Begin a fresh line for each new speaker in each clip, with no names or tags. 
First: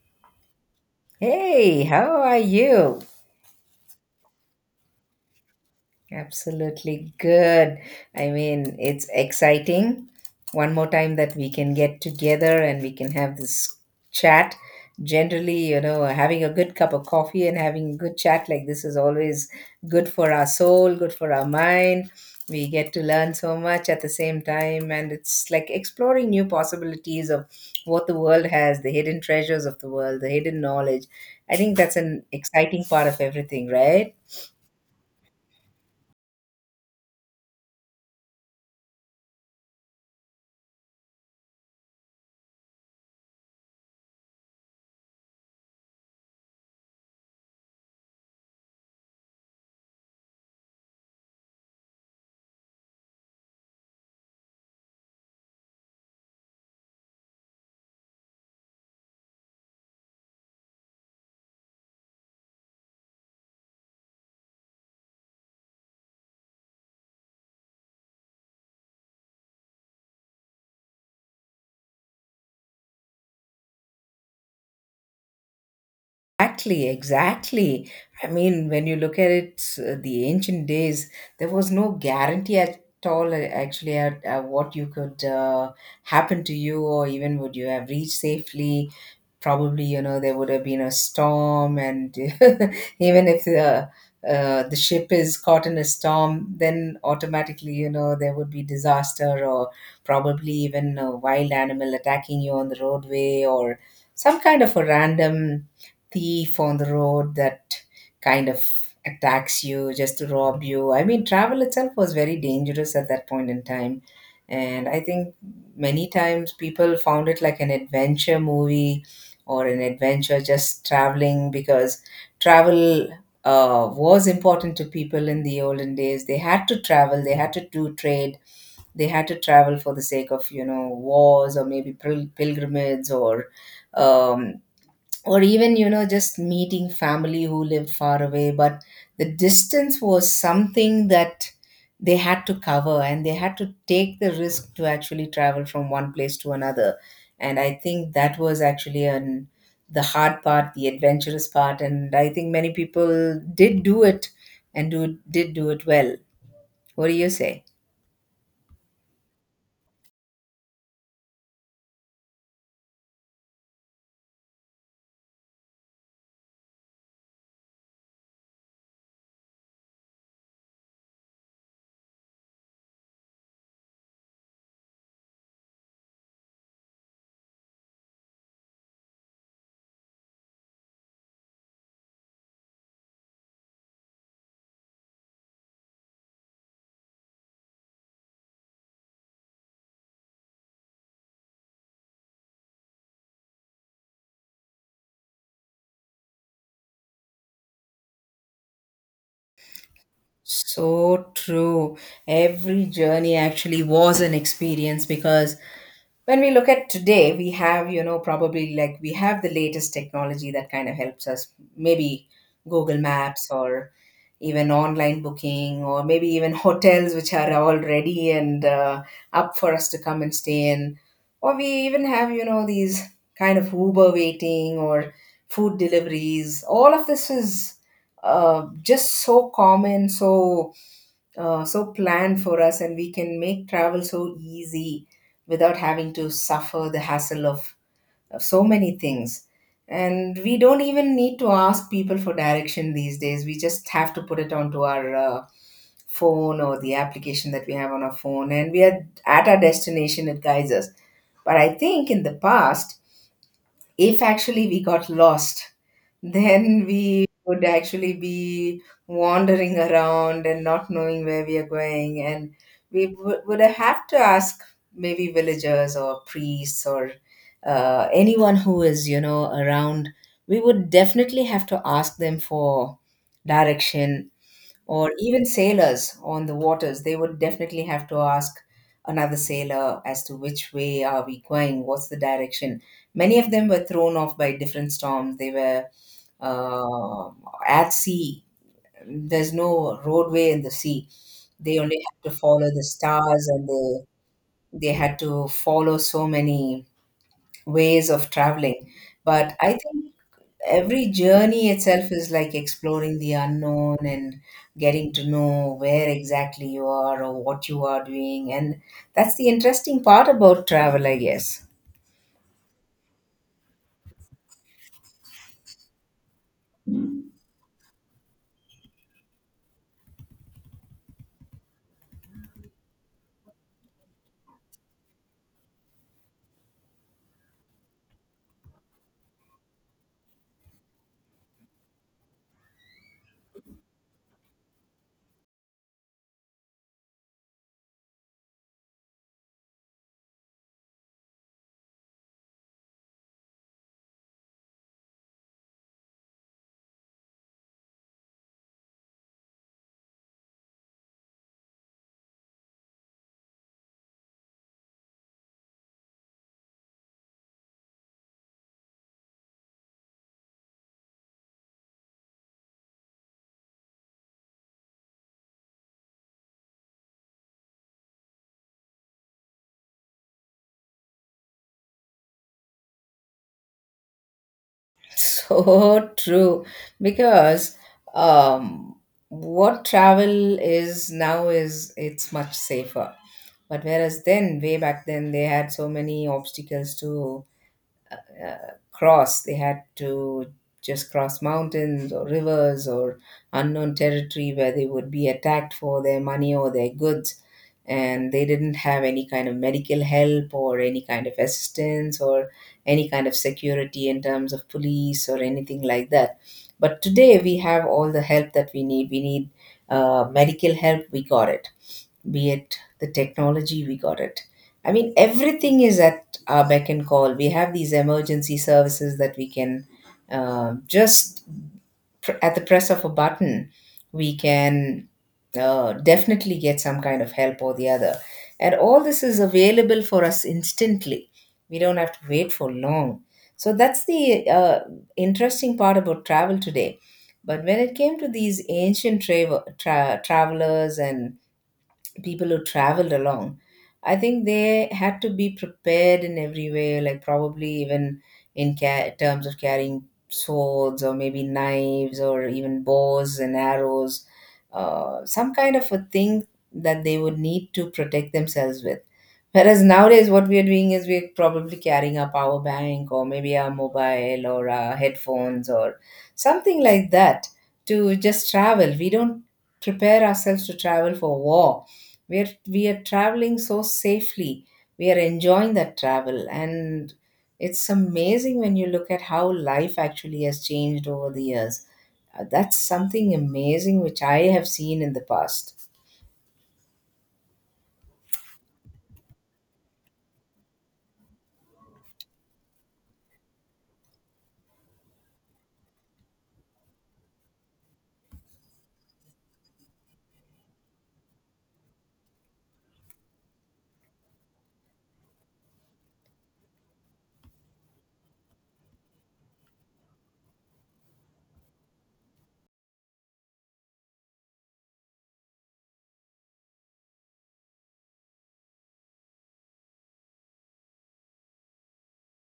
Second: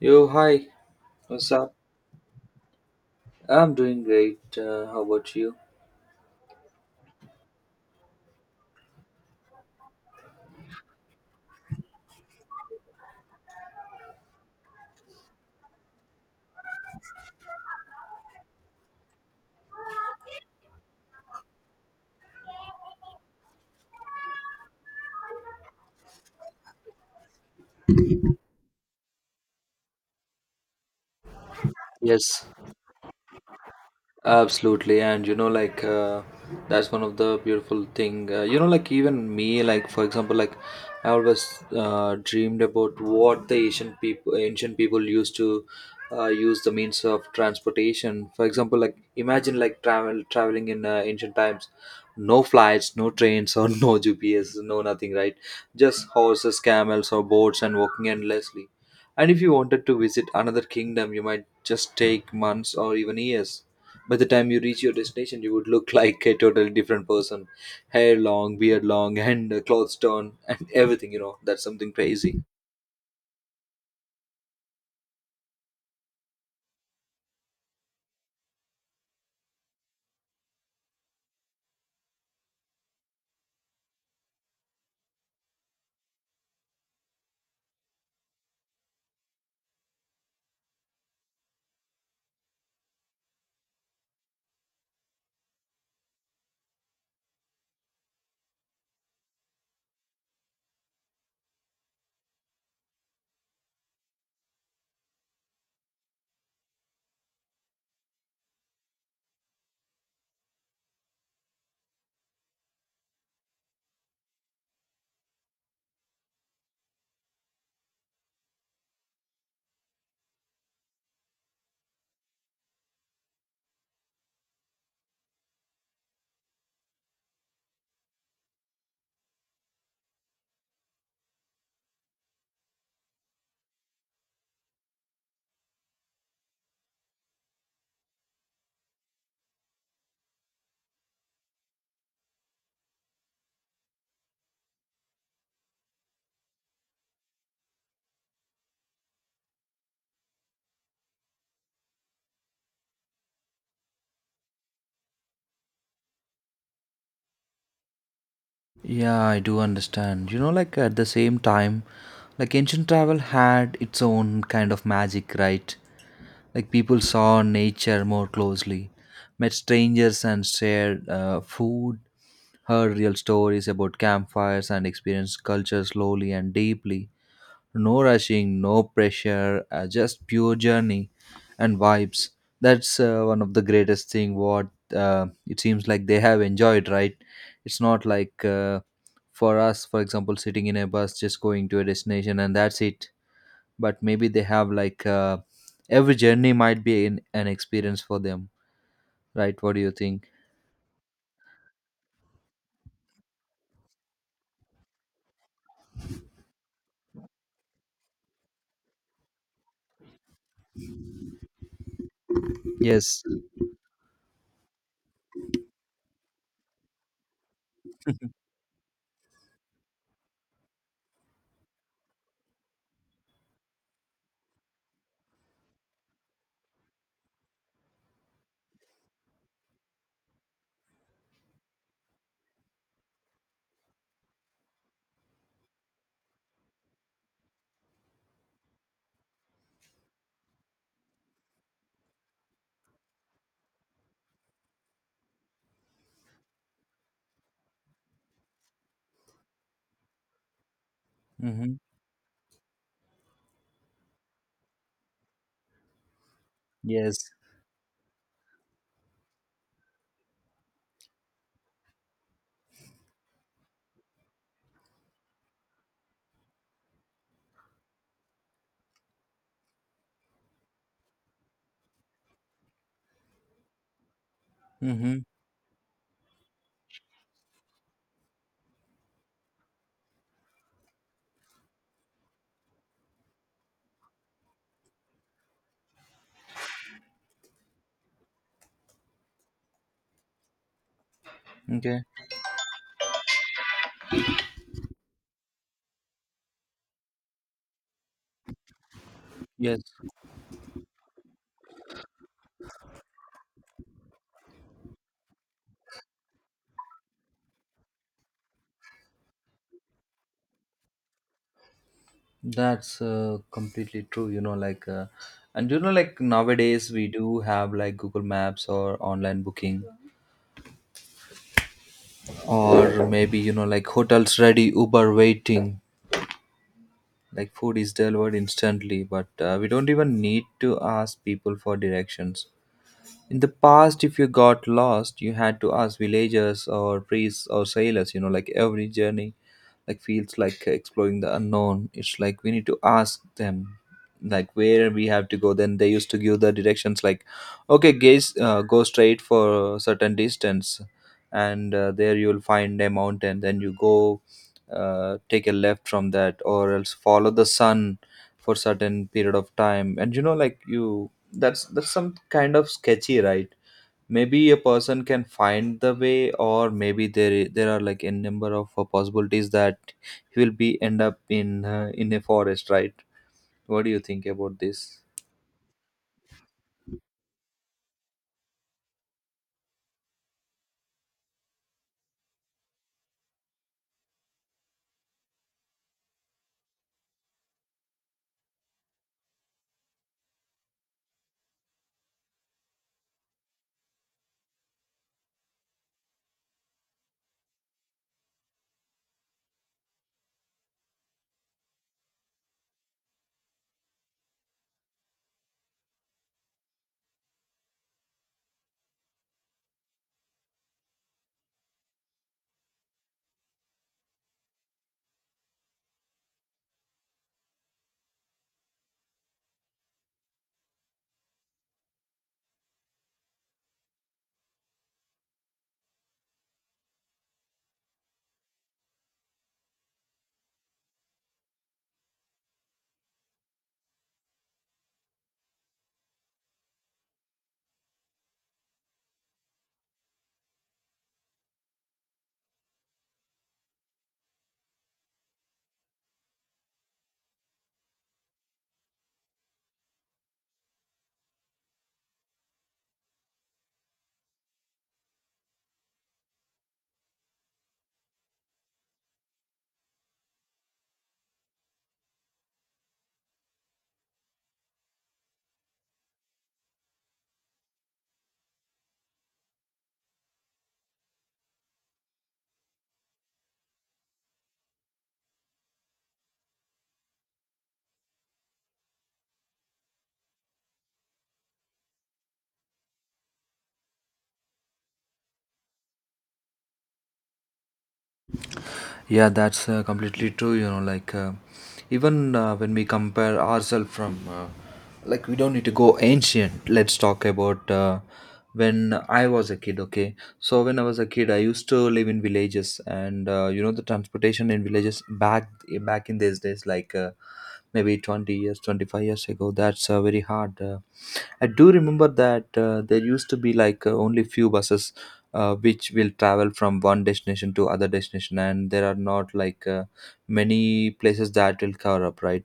Yo, hi, what's up?
Hey, how are you?
I'm doing great. How about you?
Absolutely good. I mean, it's exciting. One more time that we can get together and we can have this chat. Generally, you know, having a good cup of coffee and having a good chat like this is always good for our soul, good for our mind. We get to learn so much at the same time, and it's like exploring new possibilities of what the world has, the hidden treasures of the world, the hidden knowledge. I think that's an
Yes.
exciting part of everything, right?
Absolutely, and like that's one of the beautiful thing. Like even me, like for example, like I always dreamed about what the ancient people used to use the means of transportation. For example, like imagine like traveling in ancient times, no flights, no trains, or no GPS, no nothing, right? Just horses, camels, or boats, and walking endlessly. And if you wanted to visit another kingdom, you might just take months or even years by the time you reach your destination. You would look like a totally different person, hair long, beard long, and clothes torn and everything, that's something crazy.
Exactly, exactly. I mean, when you look at it, the ancient days, there was no guarantee at all, actually, at what you could happen to you, or even would you have reached safely, probably, you know, there would have been a storm. And even if the ship is caught in a storm, then automatically, you know, there would be disaster, or probably even a wild animal attacking you on the roadway, or some kind of a random thief on the road that kind of attacks you just to rob you. I mean, travel itself was very dangerous at that point in time, and I think many times people found it like an adventure movie or an adventure, just traveling, because travel was important to people in the olden days. They had to travel, they had to do trade, they had to travel for the sake of, you know, wars, or maybe pilgrimages, or um, or even, you know, just meeting family who lived far away. But the distance was something that they had to cover, and they had to take the risk to actually travel from one place to another. And I think that was actually an the hard part, the adventurous part, and I think many people did do it and do did do it well. What do you say?
Yeah, I do understand. Like at the same time, like ancient travel had its own kind of magic, right? Like people saw nature more closely, met strangers and shared food, heard real stories about campfires, and experienced culture slowly and deeply. No rushing, no pressure, just pure journey and vibes. That's one of the greatest thing what it seems like they have enjoyed, right? It's not like for us, for example, sitting in a bus just going to a destination and that's it. But maybe they have like every journey might be in, an experience for them, right? What do you think?
So true. Every journey actually was an experience, because when we look at today, we have, you know, probably, like, we have the latest technology that kind of helps us. Maybe Google
Yes.
Maps, or even online booking, or maybe even hotels which are all ready and up for us to come and stay in, or we even have, you know, these kind of Uber waiting or food deliveries. All of this is just so common, so so planned for us, and we can make travel so easy without having to suffer the hassle of so many things. And we don't even need to ask people for direction these days. We just have to put it onto our phone, or the application that we have on our phone, and we are at our destination, it guides us. But I
Mm-hmm.
think in the past, if actually we got lost, then
Yes.
we would actually be wandering around and not knowing where we are going. And we would have to ask maybe villagers or priests or anyone who is, you know, around. We would definitely have to ask them for direction, or
Mm-hmm.
even sailors on the waters, they would definitely have to ask another sailor as to which way are we going, what's the direction. Many of them were thrown off by different storms. They were, uh, at sea. There's no roadway in the sea. They only
Okay.
had to follow the stars, and they had to follow so many ways of traveling. But I
Yes.
think every journey itself is like exploring the unknown, and getting to know where exactly you are or what you are doing, and that's the interesting part about travel, I guess.
That's completely true, you know, like, and like nowadays we do have like Google Maps or online booking, or maybe, like hotels ready, Uber waiting, like food is delivered instantly, but we don't even need to ask people for directions. In the past, if you got lost, you had to ask villagers or priests or sailors. Like every journey like feels like exploring the unknown. It's like we need to ask them like where we have to go. Then they used to give the directions like, okay guys, go straight for a certain distance, and there you'll find a mountain, then you go, take a left from that, or else follow the sun for certain period of time. And like you, that's some kind of sketchy, right? Maybe a person can find the way, or maybe there are like a number of possibilities that he will be end up in in a forest, right? What do you think about this?
So true. Because um, what travel is now is it's much safer, but whereas then, way back then, they had so many obstacles to cross. They had to just cross mountains or rivers or unknown territory, where they would be attacked for their money or their goods. And they didn't have any kind of medical help or any kind of assistance or any kind of security in terms of police or anything like that. But today we have all the help that we need. We need medical help, we got it. Be it the technology, we got it. I mean, everything is at our beck and call. We have these emergency services that we can just at the press of a button we can definitely get some kind of help or the other, and all this is available for us instantly. We don't have to wait for long. So that's the interesting part about travel today. But when it came to these ancient travel travelers and people who traveled along, I think they had to be prepared in every way, like, probably even in terms of carrying swords or maybe knives or even bows and arrows, some kind of a thing that they would need to protect themselves with. Whereas nowadays, what we are doing is, we're probably carrying a power bank or maybe our mobile or our headphones or something like that. To just travel, we don't prepare ourselves to travel for war. We are, we are traveling so safely, we are enjoying that travel, and it's amazing when you look at how life actually has changed over the years. That's something amazing which I have seen in the past.
Yeah, that's completely true. You know, like even when we compare ourselves from, like, we don't need to go ancient. Let's talk about when I was a kid, okay? So, when I was a kid, I used to live in villages, and you know, the transportation in villages back in these days, like maybe 20 years, 25 years ago, that's very hard. I do remember that there used to be like only few buses which will travel from one destination to other destination, and there are not like many places that will cover up, right?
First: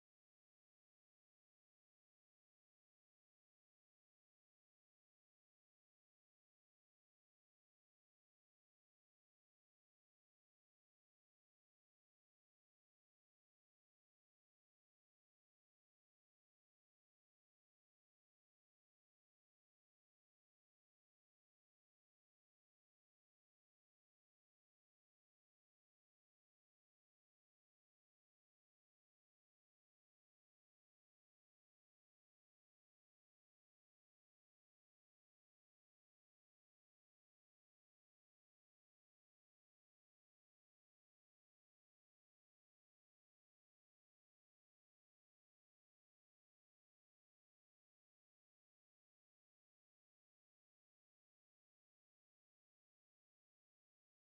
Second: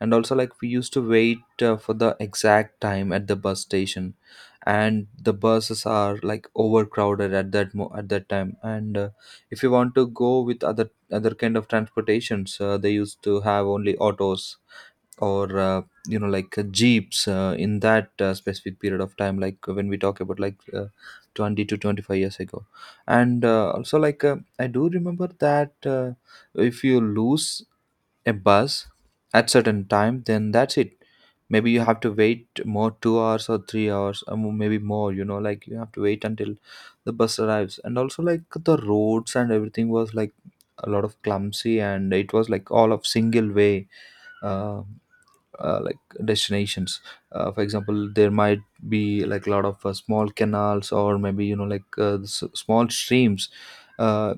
And also, like we used to wait for the exact time at the bus station, and the buses are like overcrowded at at that time. And if you want to go with other kind of transportations, they used to have only autos or you know like jeeps in that specific period of time, like when we talk about like 20 to 25 years ago. And also like I do remember that if you lose a bus at certain time, then that's it. Maybe you have to wait more 2 hours or 3 hours or maybe more. You know, like you have to wait until the bus arrives. And also like the roads and everything was like a lot of clumsy, and it was like all of single way uh, like destinations. For example, there might be like a lot of small canals, or maybe you know like small streams uh,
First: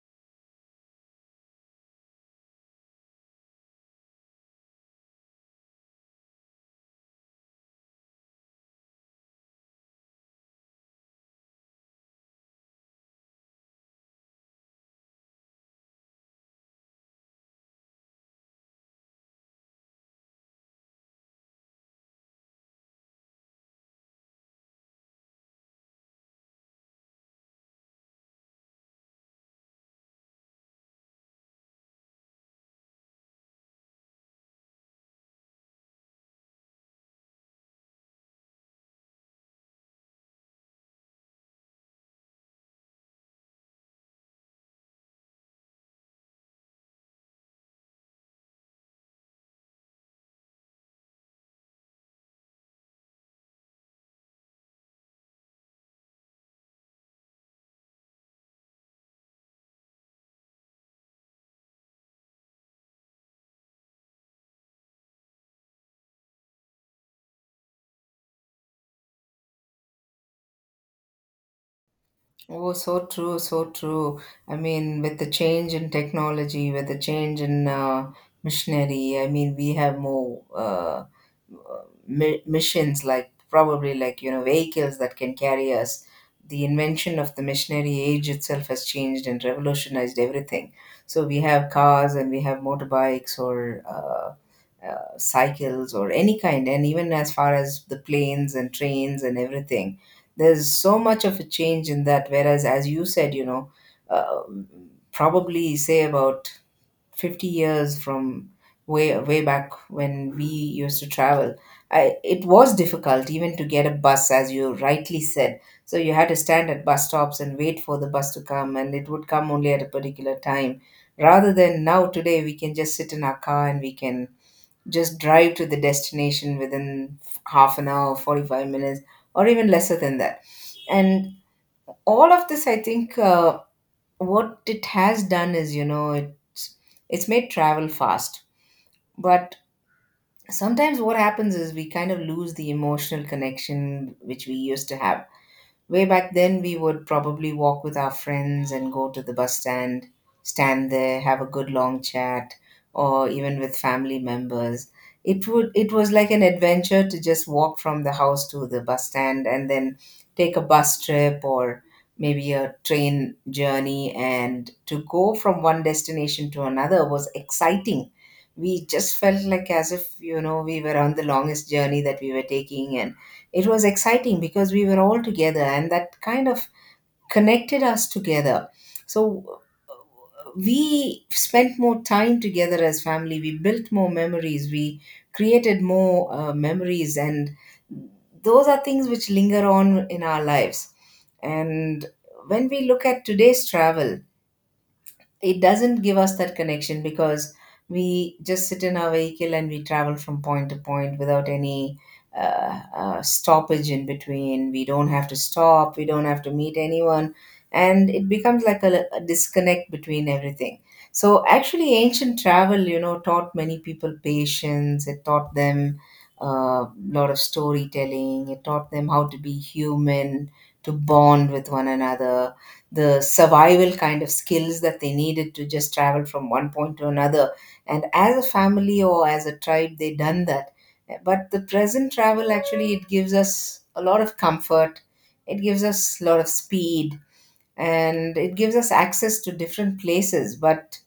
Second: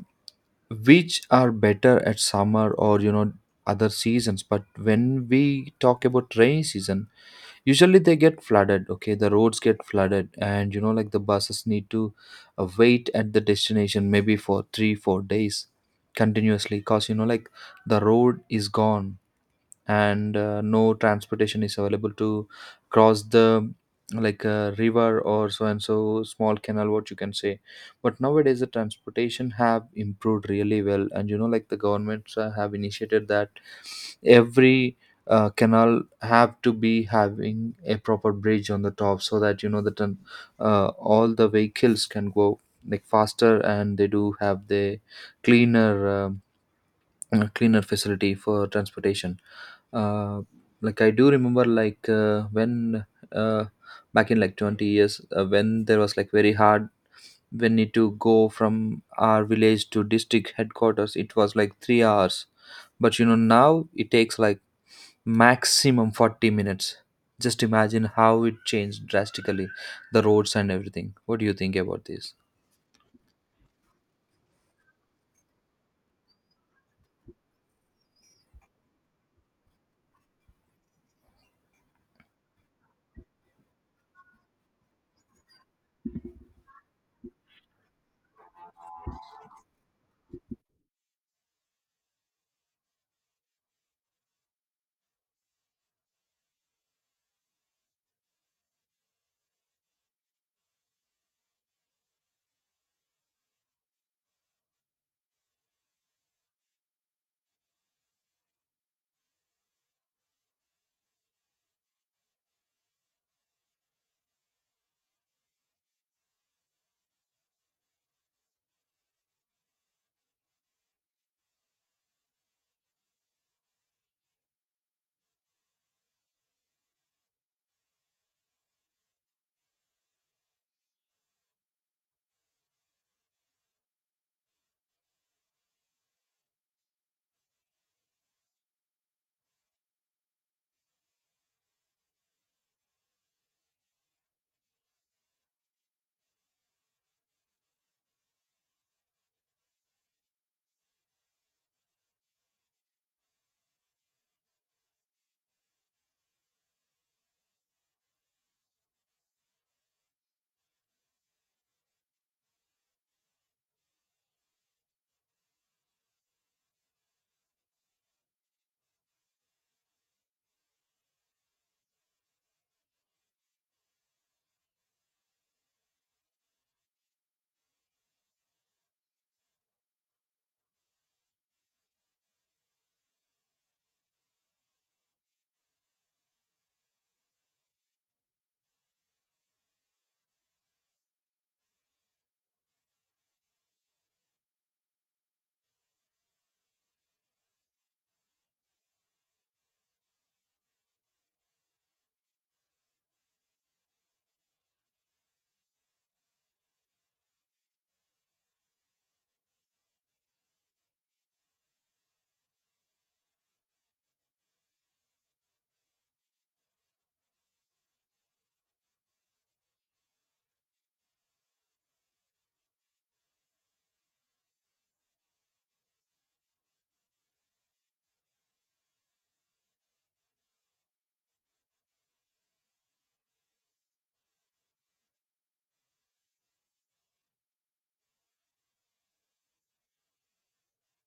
which are better at summer or you know other seasons. But when we talk about rainy season, usually they get flooded. Okay, the roads get flooded. And you know like the buses need to wait at the destination maybe for 3 4 days continuously, cause you know like the road is gone. And no transportation is available to cross the like river or so and so small canal, what you can say. But nowadays the transportation have improved really well. And you know like the governments have initiated that every canal have to be having a proper bridge on the top, so that you know that all the vehicles can go like faster. And they do have the cleaner cleaner facility for transportation. uh, like I do remember, like when uh, back in like 20 years, when there was like very hard, when need to go from our village to district headquarters, it was like 3 hours. But you know now it takes like maximum 40 minutes. Just imagine how it changed drastically, the roads and everything. What do you think about this?
Oh, so true, so true. I mean, with the change in technology, with the change in missionary, I mean, we have more missions, like, probably, like, you know, vehicles that can carry us. The invention of the missionary age itself has changed and revolutionized everything. So we have cars, and we have motorbikes, or cycles, or any kind, and even as far as the planes and trains and everything, there's so much of a change in that. Whereas, as you said, you know, uh, probably say about 50 years from, way back when we used to travel, it was difficult even to get a bus, as you rightly said. So you had to stand at bus stops and wait for the bus to come, and it would come only at a particular time, rather than now. Today, we can just sit in our car and we can just drive to the destination within half an hour, 45 minutes, or even lesser than that. And all of this, I think, what it has done is, you know, it's made travel fast. But sometimes what happens is, we kind of lose the emotional connection which we used to have. Way back then, we would probably walk with our friends and go to the bus stand, stand there, have a good long chat, or even with family members. It was like an adventure to just walk from the house to the bus stand and then take a bus trip or maybe a train journey, and to go from one destination to another was exciting. We just felt like as if, you know, we were on the longest journey that we were taking, and it was exciting because we were all together, and that kind of connected us together. So we spent more time together as family, we built more memories, we created more memories, and those are things which linger on in our lives. And when we look at today's travel, it doesn't give us that connection, because we just sit in our vehicle and we travel from point to point without any stoppage in between. We don't have to stop, we don't have to meet anyone, and it becomes like a disconnect between everything. So, actually, ancient travel, you know, taught many people patience, it taught them a lot of storytelling, it taught them how to be human, to bond with one another, the survival kind of skills that they needed to just travel from one point to another. And as a family or as a tribe, they done that. But the present travel actually, it gives us a lot of comfort. It gives us a lot of speed, and it gives us access to different places. But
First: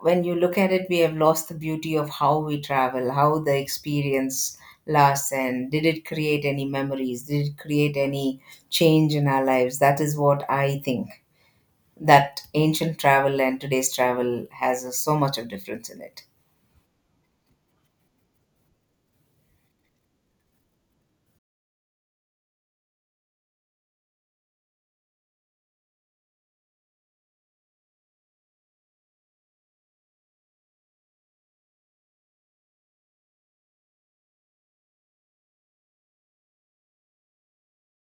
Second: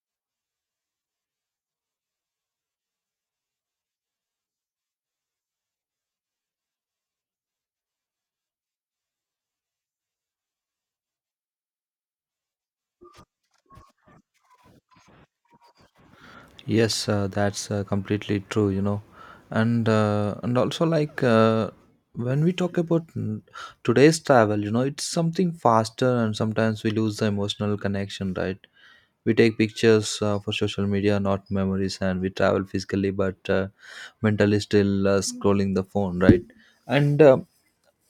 when you look at it, we have lost the beauty of how we travel, how the experience lasts, and did it create any memories? Did it create any change in our lives? That is what I think, that ancient travel and today's travel has so much of difference in it.
Yes, that's completely true, you know. And also like when we talk about today's travel, you know, it's something faster and sometimes we lose the emotional connection, right? We take pictures for social media, not memories, and we travel physically but mentally still scrolling the phone, right? And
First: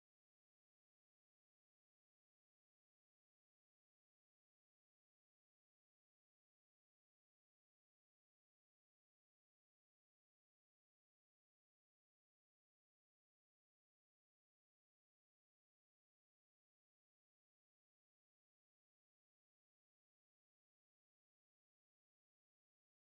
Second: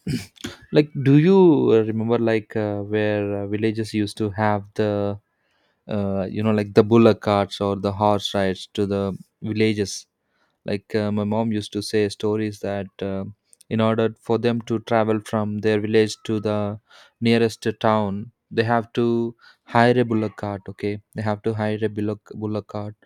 like do you remember like where villages used to have the you know like the bullock carts or the horse rides to the villages? Like my mom used to say stories that in order for them to travel from their village to the nearest town, they have to hire a bullock cart. Okay, they have to hire a bullock cart,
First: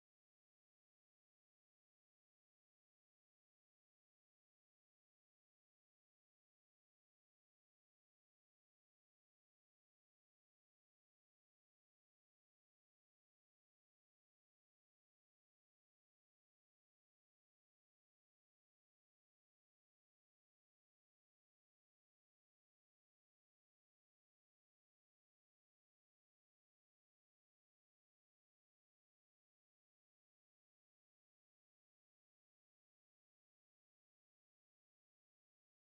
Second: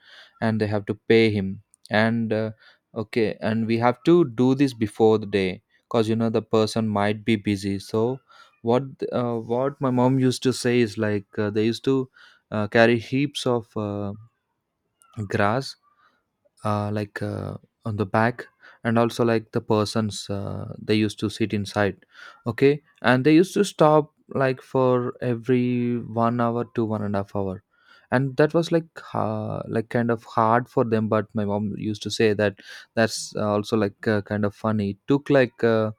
and they have to pay him. And okay, and we have to do this before the day, cause you know the person might be busy. So what what my mom used to say is like they used to carry heaps of grass like on the back. And also like the persons they used to sit inside. Okay, and they used to stop like for every 1 hour to 1.5 hour. And that was like kind of hard for them, but my mom used to say that that's also like kind of funny. It took like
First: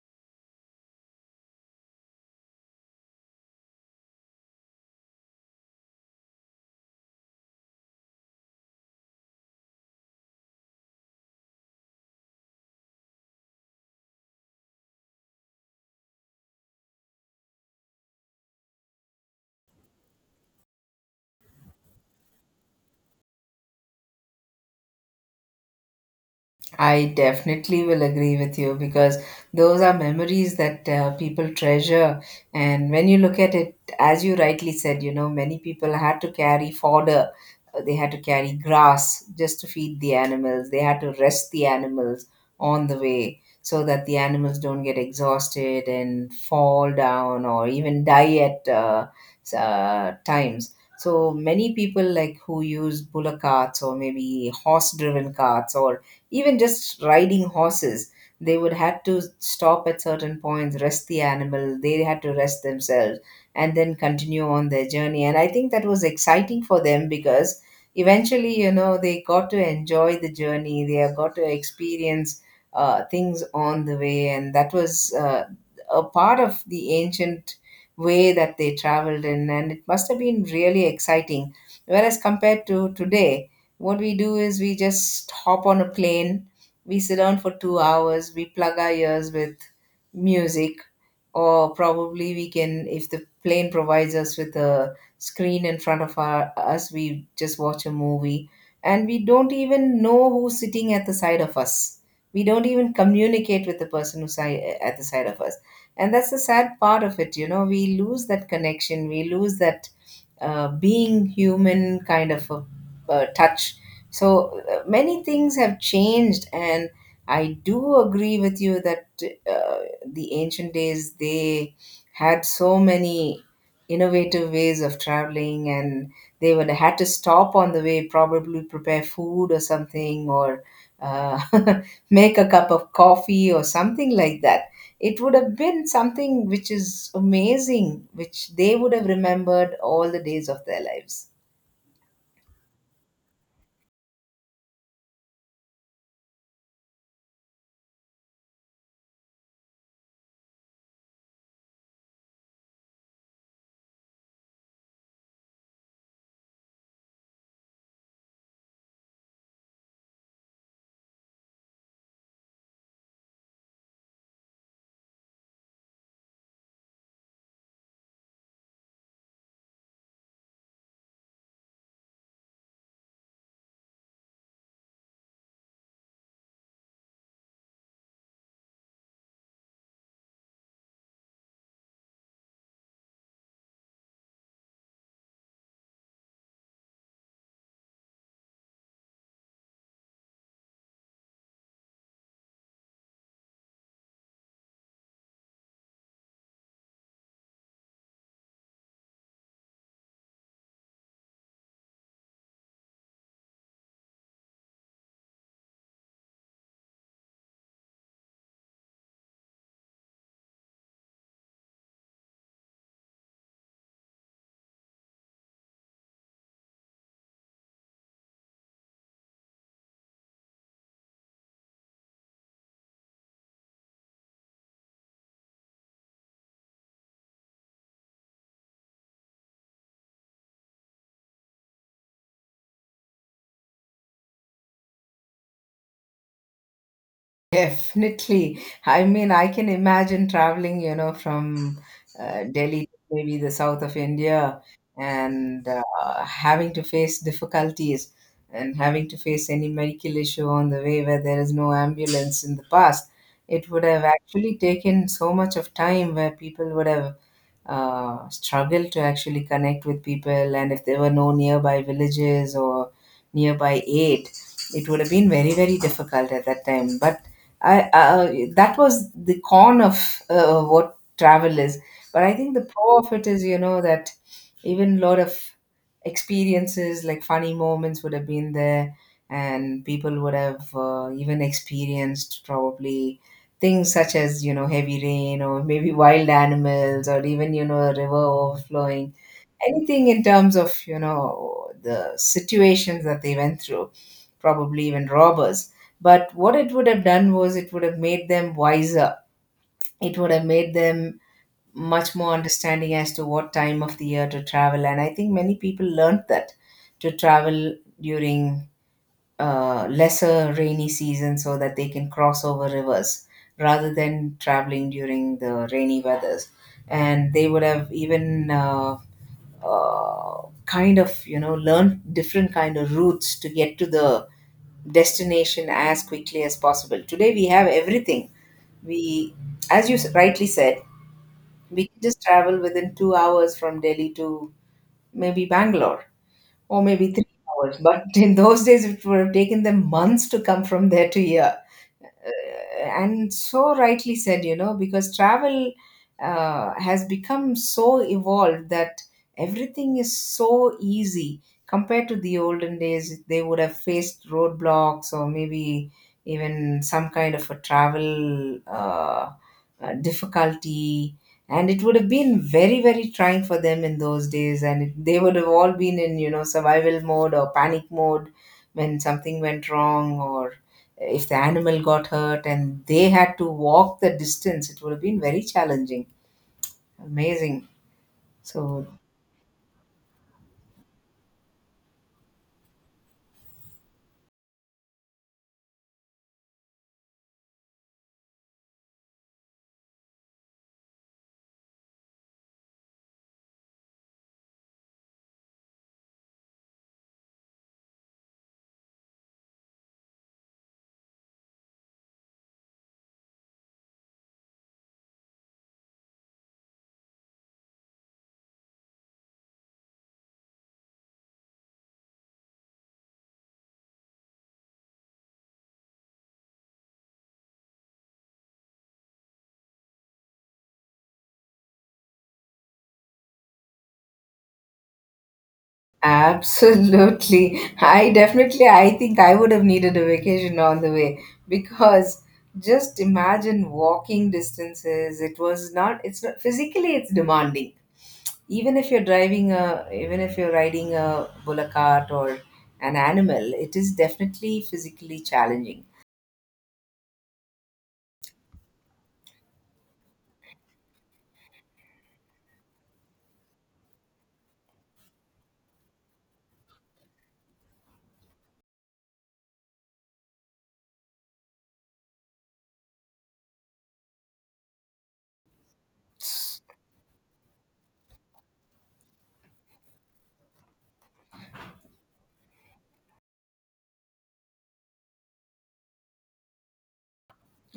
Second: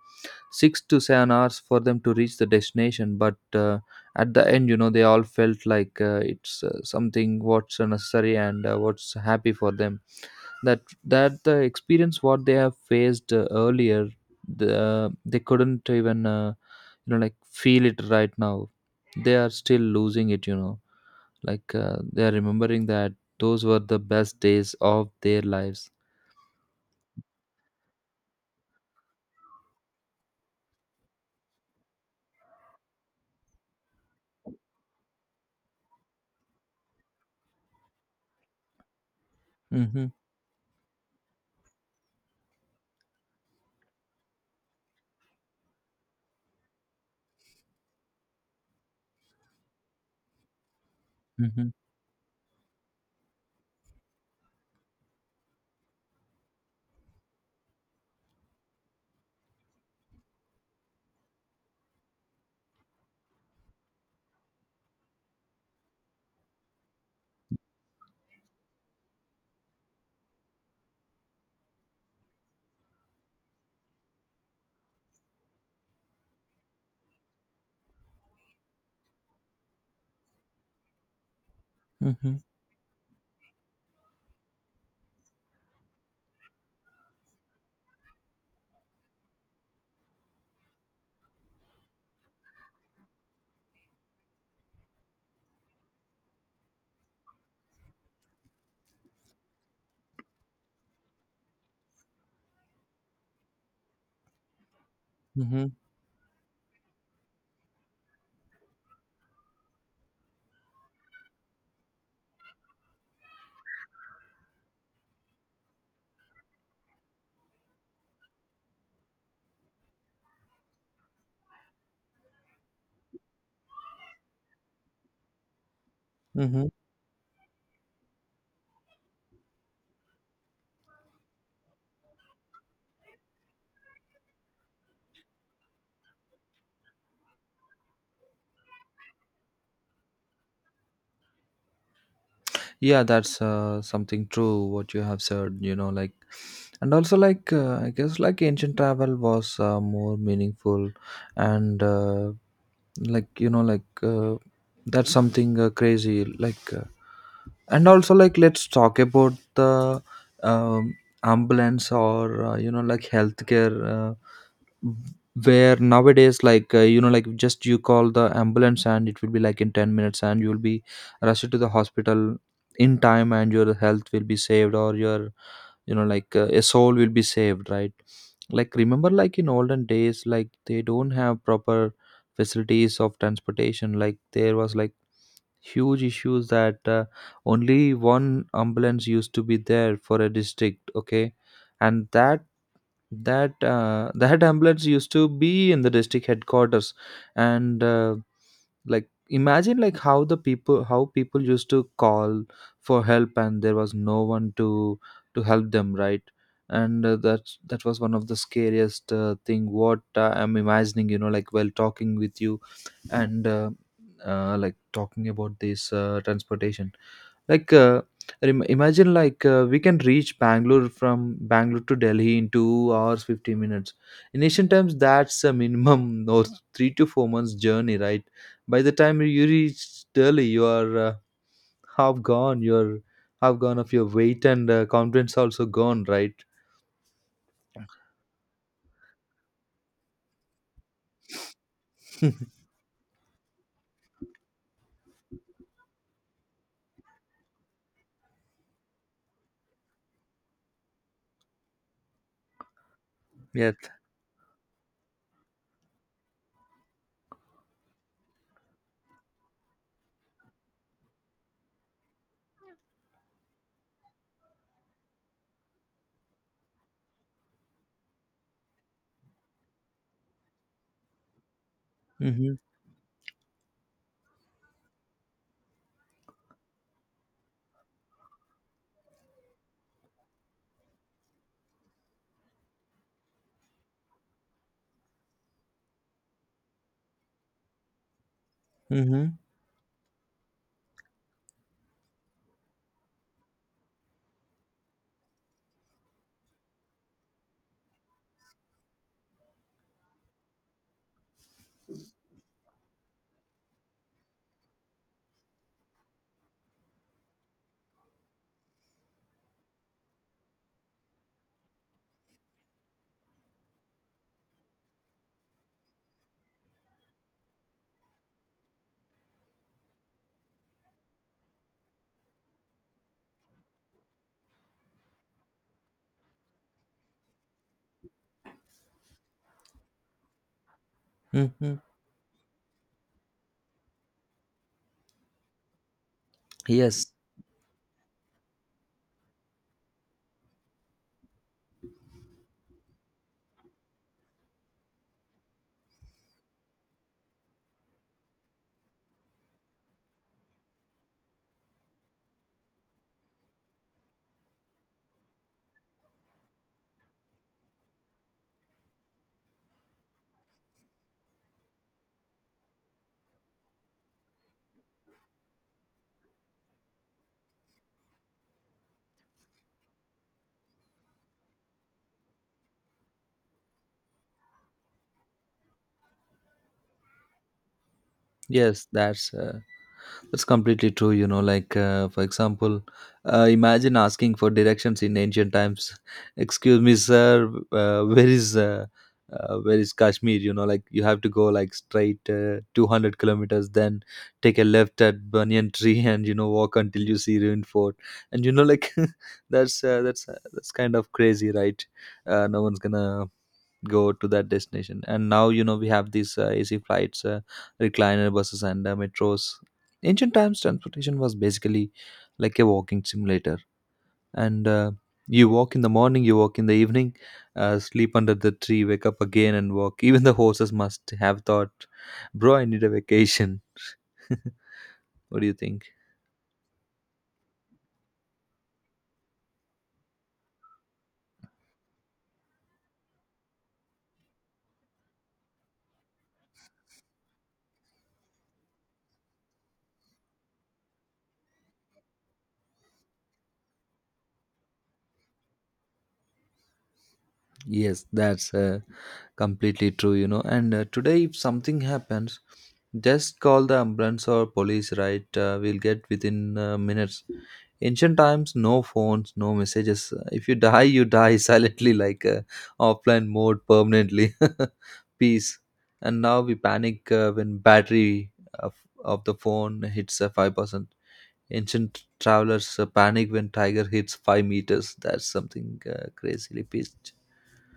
6 to 7 hours for them to reach the destination, but at the end, you know, they all felt like it's something what's necessary and what's happy for them. That the experience what they have faced earlier, they couldn't even you know like feel it right now. They are still losing it, you know, like they are remembering that those were the best days of their lives.
I definitely will agree with you, because those are memories that people treasure. And when you look at it, as you rightly said, you know, many people had to carry fodder, they had to carry grass just to feed
Mm-hmm.
the animals, they had to rest the animals on the way so that the animals don't get exhausted and fall down or even die at times. So
Mm-hmm.
many people like who use bullock carts or maybe horse driven carts or even just riding horses, they would had to stop at certain points, rest the animal, they had to rest themselves, and then continue on their journey. And I think that was exciting for them because eventually, you know, they got to enjoy the journey, they have got to experience things on the way, and that was a part of the ancient way that they traveled in, and it must have been really exciting. Whereas
Mm-hmm.
compared to today, what we do is we just hop on a plane, we sit down for 2 hours, we plug our ears with music, or probably we can, if the plane provides us with a screen in front of our, us, we just watch a movie. And we don't even know who's sitting at the side of us. We don't even communicate with the person who's at the side of us.
Mm-hmm.
And that's the sad part of it, you know. We lose that connection, we lose that being human kind of a, touch. So many things have changed, and I do agree with you that uh, the ancient days they had so many innovative ways of traveling, and they
Mm-hmm.
would had to stop on the way, probably prepare food or something, or uh, make a cup of coffee or something like that. It would have been something which is amazing, which they would have remembered all the days of their lives.
Yeah, that's something true what you have said, you know, like, and also like I guess like ancient travel was more meaningful, and like you know like that's something crazy, like and also like let's talk about the um, ambulance, or you know like healthcare, where nowadays like you know like just you call the ambulance and it will be like in 10 minutes, and you will be rushed to the hospital in time. And your health will be saved, or your, you know, like a soul will be saved, right? Like remember, like in olden days like they don't have proper facilities of transportation. Like there was like huge issues that only one ambulance used to be there for a district, okay. And that that that ambulance used to be in the district headquarters. And like imagine like how the people used to call for help, and there was no one to help them, right? And that was one of the scariest thing what I'm imagining, you know, like while talking with you. And like talking about this transportation. Like, imagine like we can reach Bangalore from Bangalore to Delhi in 2 hours 50 minutes. In ancient times, that's a minimum or 3 to 4 months journey, right? By the time you reach Delhi, you are half gone. You're half gone of your weight, and confidence also gone, right?
Definitely. I mean, I can imagine traveling, you know, from Delhi to maybe the south of India and having to face difficulties and having to face any medical issue on the way where there is no ambulance in the past. It
Yes.
would have actually taken so much of time where people would have struggled to actually connect with people. And if there were no nearby villages or nearby aid, it would have been very, very difficult at that time. But I That was the con of what travel is, but I think
Mm-hmm.
the pro of it is, you know, that even a lot of experiences like funny moments would have been there, and people would have even experienced probably things such as, you know, heavy rain or maybe wild animals or even, you know, a river overflowing,
Mm-hmm.
anything in terms of, you know, the situations that they went through, probably even robbers. But what it would have done was it would have made them wiser, it would have made them much more understanding as to what time of the year to travel. And I think many people learned that to travel during lesser rainy season so that they can cross over rivers rather than traveling during the rainy weathers. And they would have even kind of, you know, learn different kind of routes to get to the destination as quickly as possible. Today we have everything. We, as you rightly said,
Mm-hmm.
we can just travel within 2 hours from Delhi to maybe Bangalore or
Yes.
maybe 3 hours, but in those days it would have taken them months to come from there to here. And so rightly said, you know, because travel has become so evolved that everything is so easy compared to the olden days. They would have faced roadblocks or maybe even some kind of a travel difficulty, and it would have been very, very trying for them in those days. And they would have all been in, you know, survival mode or panic mode when something went wrong, or if the animal got hurt and they had to walk the distance, it would have been very challenging. Amazing. So,
Yes. That's completely true. You know, like for example, imagine asking for directions in ancient times. Excuse me, sir. Where is Kashmir? You know, like you have to go like straight 200 kilometers, then take a left at Banyan Tree, and you know walk until you see ruined fort. And you know, like that's kind of crazy, right? No one's gonna go to that destination, and now you know we have these ac flights, recliner buses, and metros. Ancient times transportation was basically like a walking simulator, and you walk in the morning, you walk in the evening, sleep under the tree, wake up again and walk. Even the horses must have thought, bro, I need a vacation. What do you think?
absolutely. I think I would have needed a vacation on the way because just imagine walking distances. It's not physically it's demanding. Even if you're riding a bullock cart or an animal, it is definitely physically challenging.
Yes, that's completely true, you know. And today if something happens, just call the ambulance or police, right? We'll get within minutes. Ancient times, no phones, no messages. If you die, you die silently, like offline mode permanently. Peace. And now we panic when battery of, of the phone hits 5%. Ancient travelers panic when tiger hits 5 meters. That's something crazily pissed,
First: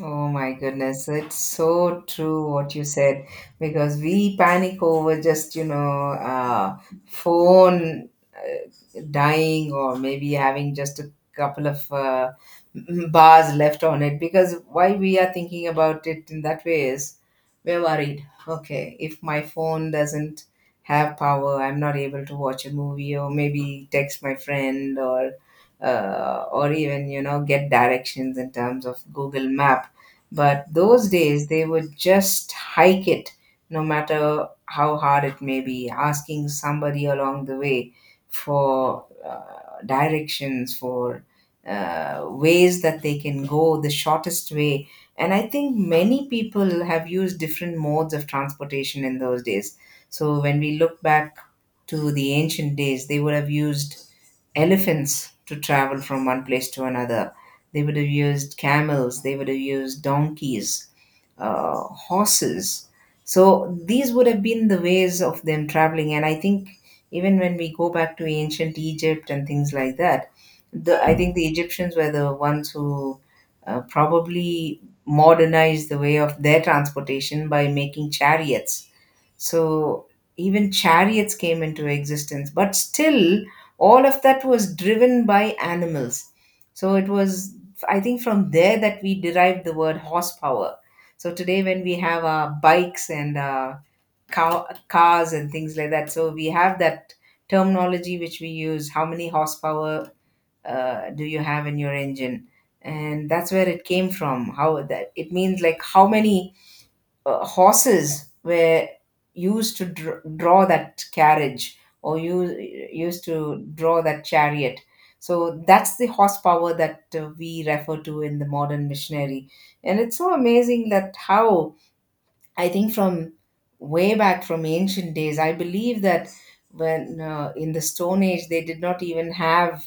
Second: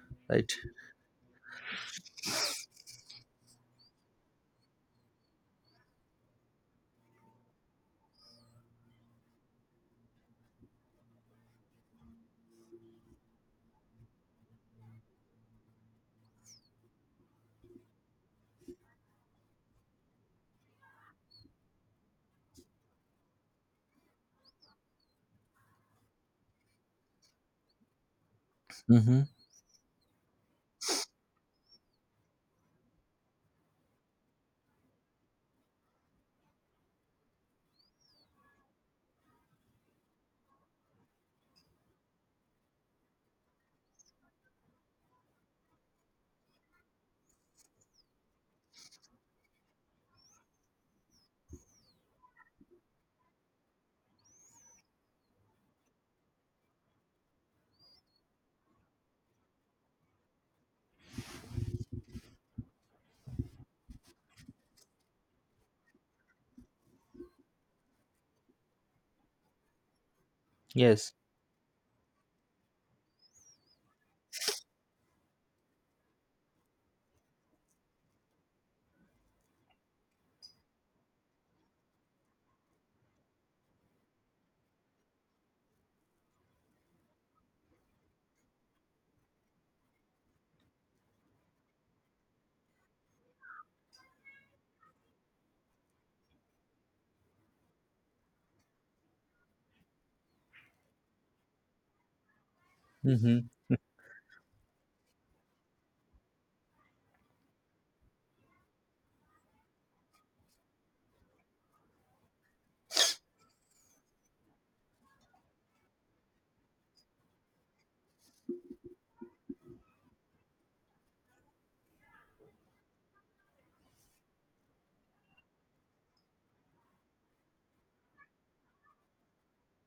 Oh
right?
my goodness, it's so true what you said, because we panic over just, you know, phone dying or maybe having just a couple of bars left on it. Because why we are thinking about it in that way is we're worried. Okay, if my phone doesn't have power, I'm not able to watch a movie or maybe text my friend or even, you know, get directions in terms of
Mm-hmm.
Google Map. But those days, they would just hike it, no matter how hard it may be, asking somebody along the way for directions, for ways that they can go, the shortest way. And I think many people have used different modes of transportation in those days. So when we look back to the ancient days, they would have used elephants to travel from one place to another. They would have used camels, they would have used donkeys, uh, horses. So these would have been the ways of them traveling. And I think even when we go back to ancient Egypt and things like that,
Yes.
I think the Egyptians were the ones who probably modernized the way of their transportation by making chariots. So even chariots came into existence, but still, all of that was driven by animals. So it was, I think, from there that we derived the word horsepower. So today, when we have our bikes and cars and things like that, so we have that terminology which we use. How many horsepower do you have in your engine? And
Mm-hmm.
that's where it came from. How that it means like how many horses were used to draw that carriage, or used to draw that chariot. So that's the horsepower that we refer to in the modern missionary. And it's so amazing that how I think from way back from ancient days, I believe that when in the Stone Age they did not even have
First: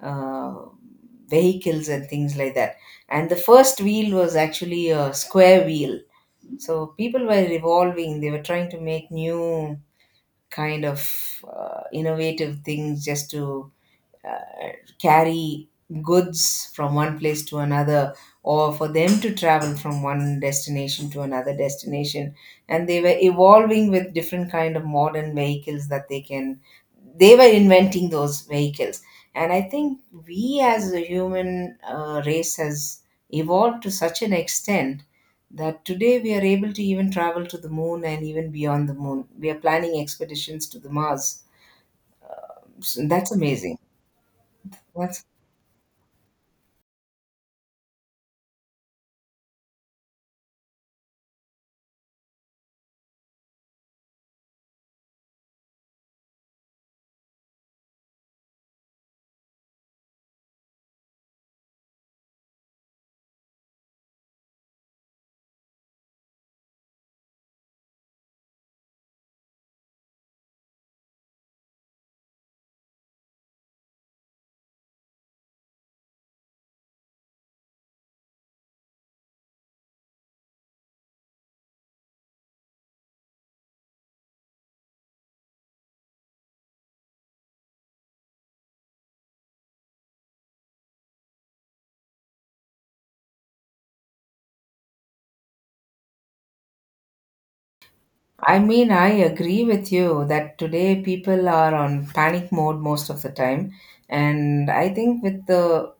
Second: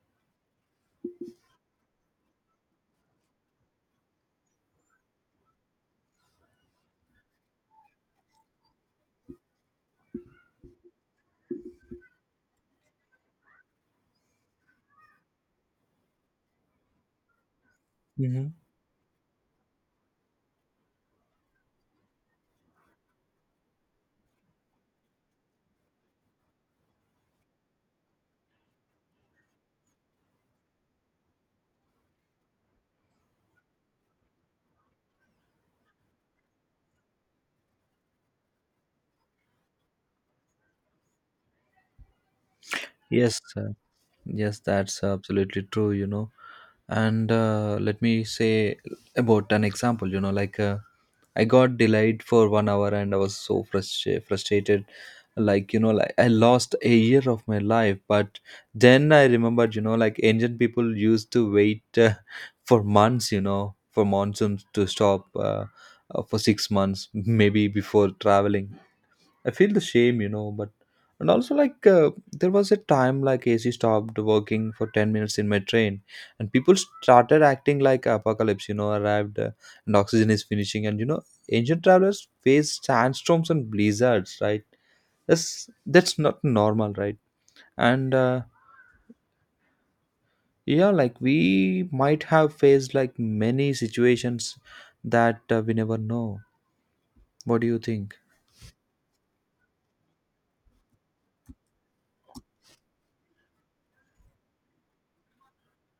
uh, vehicles and things like that. And the first wheel was actually a square wheel. So people were evolving, they were trying to make new kind of innovative things just to uh, carry goods from one place to another,
Mm-hmm.
or for them to travel from one destination to another destination. And they were evolving with different kind of modern vehicles that they were inventing those vehicles. And I think we, as a human race, has evolved to such an extent that today we are able to even travel to the moon, and even beyond the moon we are planning expeditions to the Mars. So that's
Yes.
amazing.
Yes, that's
That's,
absolutely true, you know. And let me say about an example, you know, like I got delayed for 1 hour and I was so frustrated. Like, you know, like I lost a year of my life. But then I remembered, you know, like ancient people used to wait for months, you know, for monsoons to stop for 6 months, maybe, before traveling. I feel the shame, you know, but and also like there was a time like AC stopped working for 10 minutes in my train, and people started acting like apocalypse, you know, arrived and oxygen is finishing. And you know, ancient travelers face sandstorms and blizzards, right? That's not normal, right? And yeah, like we might have faced like many situations that we never know. What do you think?
I mean, I agree with you that today people are on panic mode most of the time, and I think with the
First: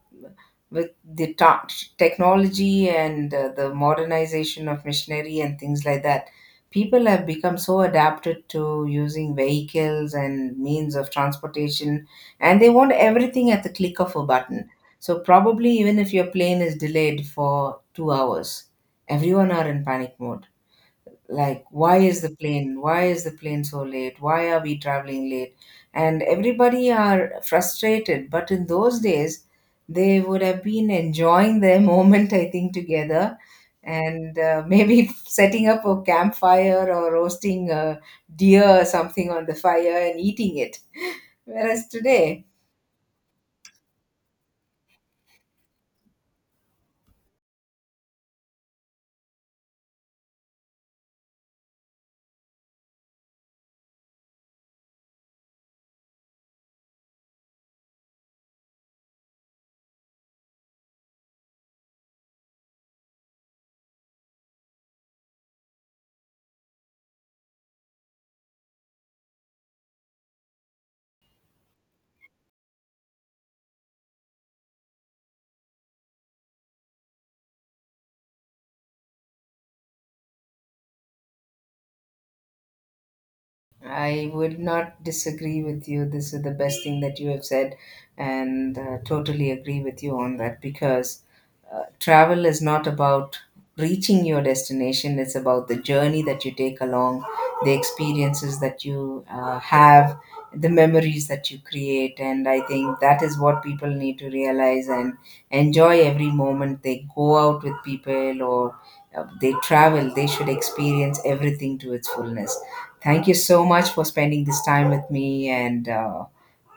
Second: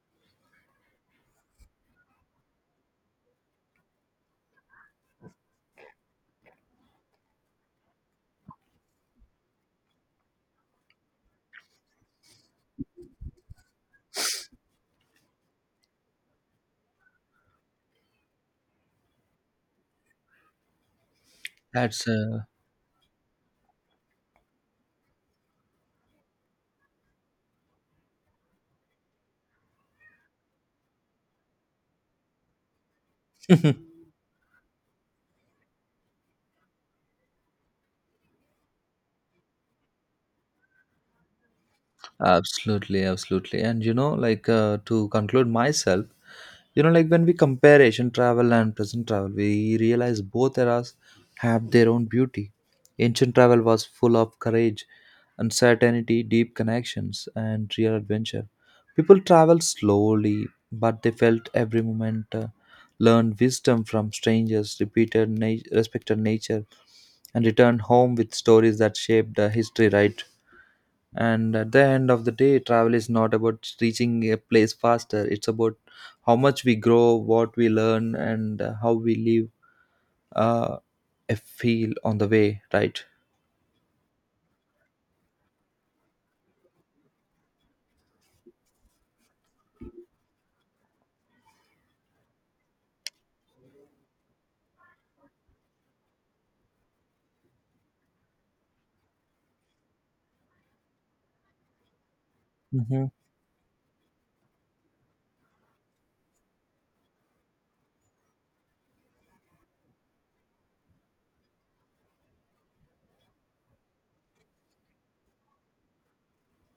with the ta- technology and the modernization of machinery and things like that, people have become so adapted to using vehicles and means of transportation, and they want everything at the click of a button. So probably even if your plane is delayed for 2 hours, everyone are in panic mode, like why
That's
is the plane why is the plane so late, why are we traveling late, and everybody are frustrated. But in those days, they would have been enjoying their moment, I think, together. And maybe setting up a campfire or roasting a deer or something on the fire and eating it. Whereas today,
absolutely, absolutely. And you know, like to conclude myself, you know, like when we compare Asian travel and present travel, we realize both eras have their own beauty. Ancient travel was full of courage, uncertainty, deep connections, and real adventure. People traveled slowly, but they felt every moment, learned wisdom from strangers, respected nature, and returned home with stories that shaped history, right? And at the end of the day, travel is not about reaching a place faster. It's about how much we grow, what we learn, and how we live uh, a feel on the way, right?
I would not disagree with you. This is the best thing that you have said, and totally agree with you on that. Because travel is not about reaching your destination, it's about the journey that you take along, the experiences that you have, the memories that you create. And I think
Hmm.
that is what people need to realize and enjoy every moment they go out with people, or they travel, they should experience everything to its fullness. Thank you so much for spending this time with me, and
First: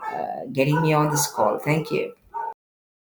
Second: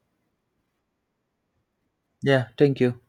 uh, getting me on this call. Thank you.
Yeah, thank you.